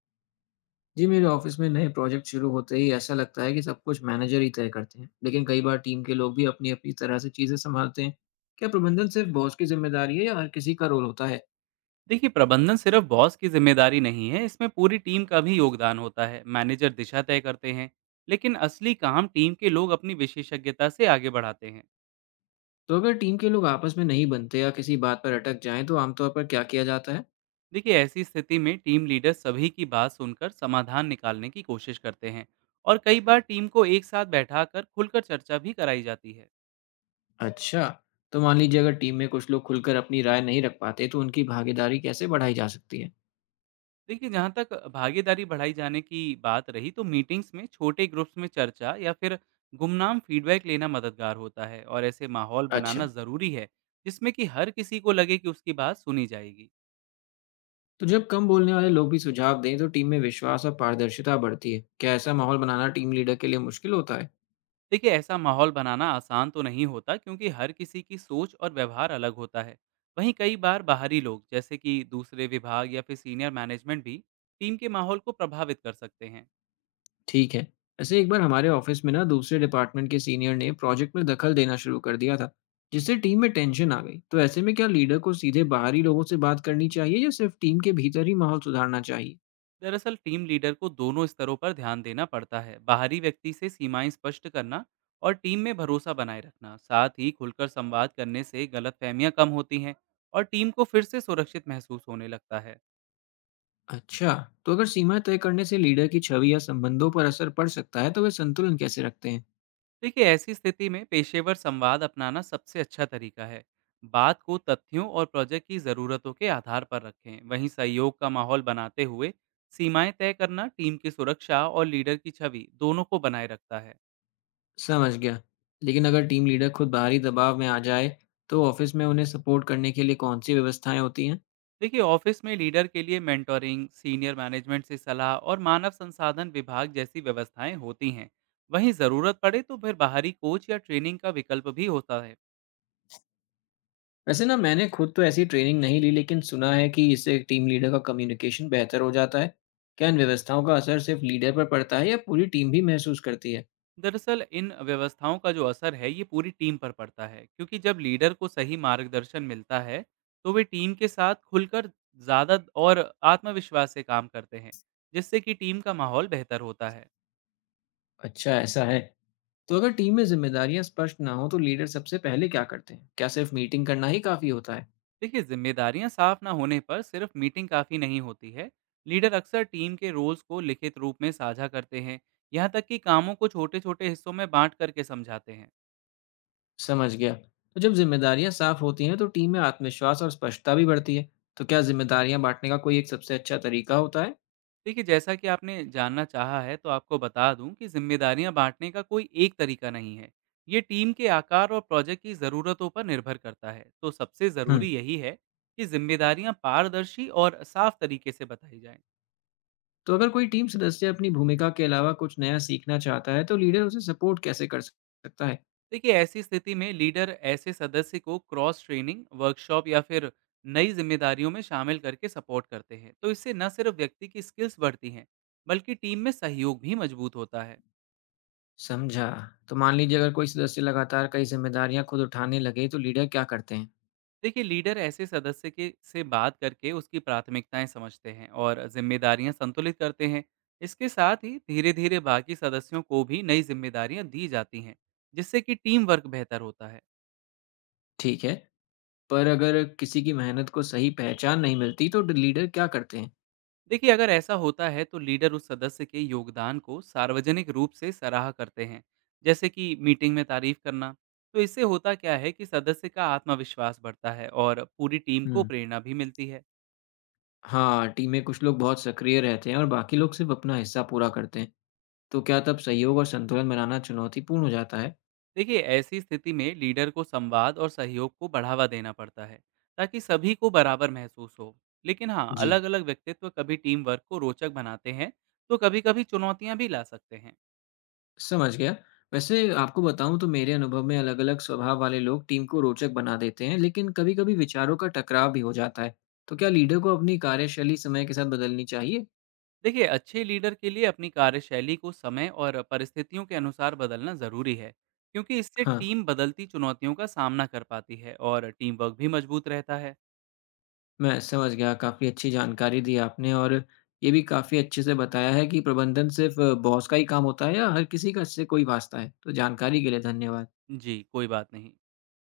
जी, मेरे ऑफिस में नए प्रोजेक्ट शुरू होते ही ऐसा लगता है कि सब कुछ मैनेजर ही तय करते हैं, लेकिन कई बार टीम के लोग भी अपनी-अपनी तरह से चीजें संभालते हैं। क्या प्रबंधन सिर्फ बॉस की जिम्मेदारी है या हर किसी का रोल होता है? देखिए प्रबंधन सिर्फ बॉस की जिम्मेदारी नहीं है। इसमें पूरी टीम का भी योगदान होता है। मैनेजर दिशा तय करते हैं, लेकिन असली काम टीम के लोग अपनी विशेषज्ञता से आगे बढ़ाते हैं। तो अगर टीम के लोग आपस में नहीं बनते या किसी बात पर अटक जाएं, तो आमतौर पर क्या किया जाता है? देखिए ऐसी स्थिति में टीम लीडर सभी की बात सुनकर समाधान निकालने की कोशिश करते हैं, और कई बार टीम को एक साथ बैठाकर खुलकर चर्चा भी कराई जाती है। अच्छा। तो मान लीजिए, अगर टीम में कुछ लोग खुलकर अपनी राय नहीं रख पाते, तो उनकी भागीदारी कैसे बढ़ाई जा सकती है? देखिए, जहाँ तक भागीदारी बढ़ाई जाने की बात रही, तो मीटिंग्स में छोटे ग्रुप्स में चर्चा या फिर गुमनाम फीडबैक लेना मददगार होता है, और ऐसे माहौल अच्छा। बनाना ज़रूरी है जिसमें कि हर किसी को लगे कि उसकी बात सुनी जाएगी। तो जब कम बोलने वाले लोग भी सुझाव दें, तो टीम में विश्वास और पारदर्शिता बढ़ती है। क्या ऐसा माहौल बनाना टीम लीडर के लिए मुश्किल होता है? देखिए ऐसा माहौल बनाना आसान तो नहीं होता, क्योंकि हर किसी की सोच और व्यवहार अलग होता है। वहीं कई बार बाहरी लोग, जैसे कि दूसरे विभाग या फिर सीनियर मैनेजमेंट, भी टीम के माहौल को प्रभावित कर सकते हैं। ठीक है। ऐसे एक बार हमारे ऑफिस में ना दूसरे डिपार्टमेंट के सीनियर ने प्रोजेक्ट में दखल देना शुरू कर दिया था, जिससे टीम में टेंशन आ गई। तो ऐसे में क्या लीडर को सीधे बाहरी लोगों से बात करनी चाहिए या सिर्फ टीम के भीतर ही माहौल सुधारना चाहिए? दरअसल टीम लीडर को दोनों स्तरों पर ध्यान देना पड़ता है। बाहरी व्यक्ति से सीमाएं स्पष्ट करना और टीम में भरोसा बनाए रखना, साथ ही खुलकर संवाद करने से गलतफहमियां कम होती हैं और टीम को फिर से सुरक्षित महसूस होने लगता है। अच्छा। तो अगर सीमाएं तय करने से लीडर की छवि या संबंधों पर असर पड़ सकता है, तो वे संतुलन कैसे रखते हैं? देखिए ऐसी स्थिति में पेशेवर संवाद अपनाना सबसे अच्छा तरीका है। बात को तथ्यों और प्रोजेक्ट की ज़रूरतों के आधार पर रखें। वहीं सहयोग का माहौल बनाते हुए सीमाएं तय करना टीम की सुरक्षा और लीडर की छवि दोनों को बनाए रखता है। समझ गया। लेकिन अगर टीम लीडर खुद बाहरी दबाव में आ जाए, तो ऑफिस में उन्हें सपोर्ट करने के लिए कौन सी व्यवस्थाएं होती हैं? देखिए ऑफिस में लीडर के लिए मेंटोरिंग, सीनियर मैनेजमेंट से सलाह और मानव संसाधन विभाग जैसी व्यवस्थाएं होती हैं। वहीं ज़रूरत पड़े तो फिर बाहरी कोच या ट्रेनिंग का विकल्प भी होता है। वैसे ना, मैंने खुद तो ऐसी ट्रेनिंग नहीं ली, लेकिन सुना है कि इससे टीम लीडर का कम्युनिकेशन बेहतर हो जाता है। क्या इन व्यवस्थाओं का असर सिर्फ लीडर पर पड़ता है या पूरी टीम भी महसूस करती है? दरअसल इन व्यवस्थाओं का जो असर है, ये पूरी टीम पर पड़ता है, क्योंकि जब लीडर को सही मार्गदर्शन मिलता है, तो वे टीम के साथ खुलकर, ज़्यादा और आत्मविश्वास से काम करते हैं, जिससे कि टीम का माहौल बेहतर होता है। अच्छा, ऐसा है। तो अगर टीम में जिम्मेदारियां स्पष्ट ना हो, तो लीडर सबसे पहले क्या करते हैं? क्या सिर्फ मीटिंग करना ही काफी होता है? देखिए जिम्मेदारियां साफ ना होने पर सिर्फ मीटिंग काफ़ी नहीं होती है। लीडर अक्सर टीम के रोल्स को लिखित रूप में साझा करते हैं, यहाँ तक कि कामों को छोटे छोटे हिस्सों में बांट करके समझाते हैं। समझ गया। तो जब जिम्मेदारियां साफ होती हैं, तो टीम में आत्मविश्वास और स्पष्टता भी बढ़ती है। तो क्या जिम्मेदारियां बांटने का कोई एक सबसे अच्छा तरीका होता है? देखिए जैसा कि आपने जानना चाहा है, तो आपको बता दूं कि जिम्मेदारियां बांटने का कोई एक तरीका नहीं है। ये टीम के आकार और प्रोजेक्ट की ज़रूरतों पर निर्भर करता है। तो सबसे हम्म। ज़रूरी यही है कि जिम्मेदारियां पारदर्शी और साफ तरीके से बताई जाएं। तो अगर कोई टीम सदस्य अपनी भूमिका के अलावा कुछ नया सीखना चाहता है, तो लीडर उसे सपोर्ट कैसे कर सकता है? देखिए ऐसी स्थिति में लीडर ऐसे सदस्य को क्रॉस ट्रेनिंग, वर्कशॉप या फिर नई जिम्मेदारियों में शामिल करके सपोर्ट करते हैं। तो इससे न सिर्फ व्यक्ति की स्किल्स बढ़ती हैं, बल्कि टीम में सहयोग भी मजबूत होता है। समझा। तो मान लीजिए, अगर कोई सदस्य लगातार कई जिम्मेदारियां खुद उठाने लगे, तो लीडर क्या करते हैं? देखिए लीडर ऐसे सदस्य के से बात करके उसकी प्राथमिकताएं समझते हैं और जिम्मेदारियां संतुलित करते हैं। इसके साथ ही धीरे धीरे बाकी सदस्यों को भी नई जिम्मेदारियां दी जाती हैं, जिससे कि टीम वर्क बेहतर होता है। ठीक है। पर अगर किसी की मेहनत को सही पहचान नहीं मिलती, तो लीडर क्या करते हैं? देखिए अगर ऐसा होता है, तो लीडर उस सदस्य के योगदान को सार्वजनिक रूप से सराहा करते हैं, जैसे कि मीटिंग में तारीफ करना। तो इससे होता क्या है कि सदस्य का आत्मविश्वास बढ़ता है और पूरी टीम को हम्म। प्रेरणा भी मिलती है। हाँ, टीम में कुछ लोग बहुत सक्रिय रहते हैं और बाकी लोग सिर्फ अपना हिस्सा पूरा करते हैं। तो क्या तब सहयोग और संतुलन बनाना चुनौतीपूर्ण हो जाता है? देखिए ऐसी स्थिति में लीडर को संवाद और सहयोग को बढ़ावा देना पड़ता है, ताकि सभी को बराबर महसूस हो। लेकिन हाँ, जी। अलग अलग व्यक्तित्व कभी टीम वर्क को रोचक बनाते हैं, तो कभी कभी चुनौतियां भी ला सकते हैं। समझ गया। वैसे आपको बताऊँ, तो मेरे अनुभव में अलग-अलग स्वभाव वाले लोग टीम को रोचक बना देते हैं, लेकिन कभी-कभी विचारों का टकराव भी हो जाता है। तो क्या लीडर को अपनी कार्यशैली समय के साथ बदलनी चाहिए? देखिए अच्छे लीडर के लिए अपनी कार्यशैली को समय और परिस्थितियों के अनुसार बदलना ज़रूरी है, क्योंकि इससे हाँ, टीम बदलती चुनौतियों का सामना कर पाती है और टीम वर्क भी मजबूत रहता है। मैं समझ गया। काफ़ी अच्छी जानकारी दी आपने, और ये भी काफ़ी अच्छे से बताया है कि प्रबंधन सिर्फ़ बॉस का ही काम होता है या हर किसी का इससे कोई वास्ता है। तो जानकारी के लिए धन्यवाद। जी कोई बात नहीं।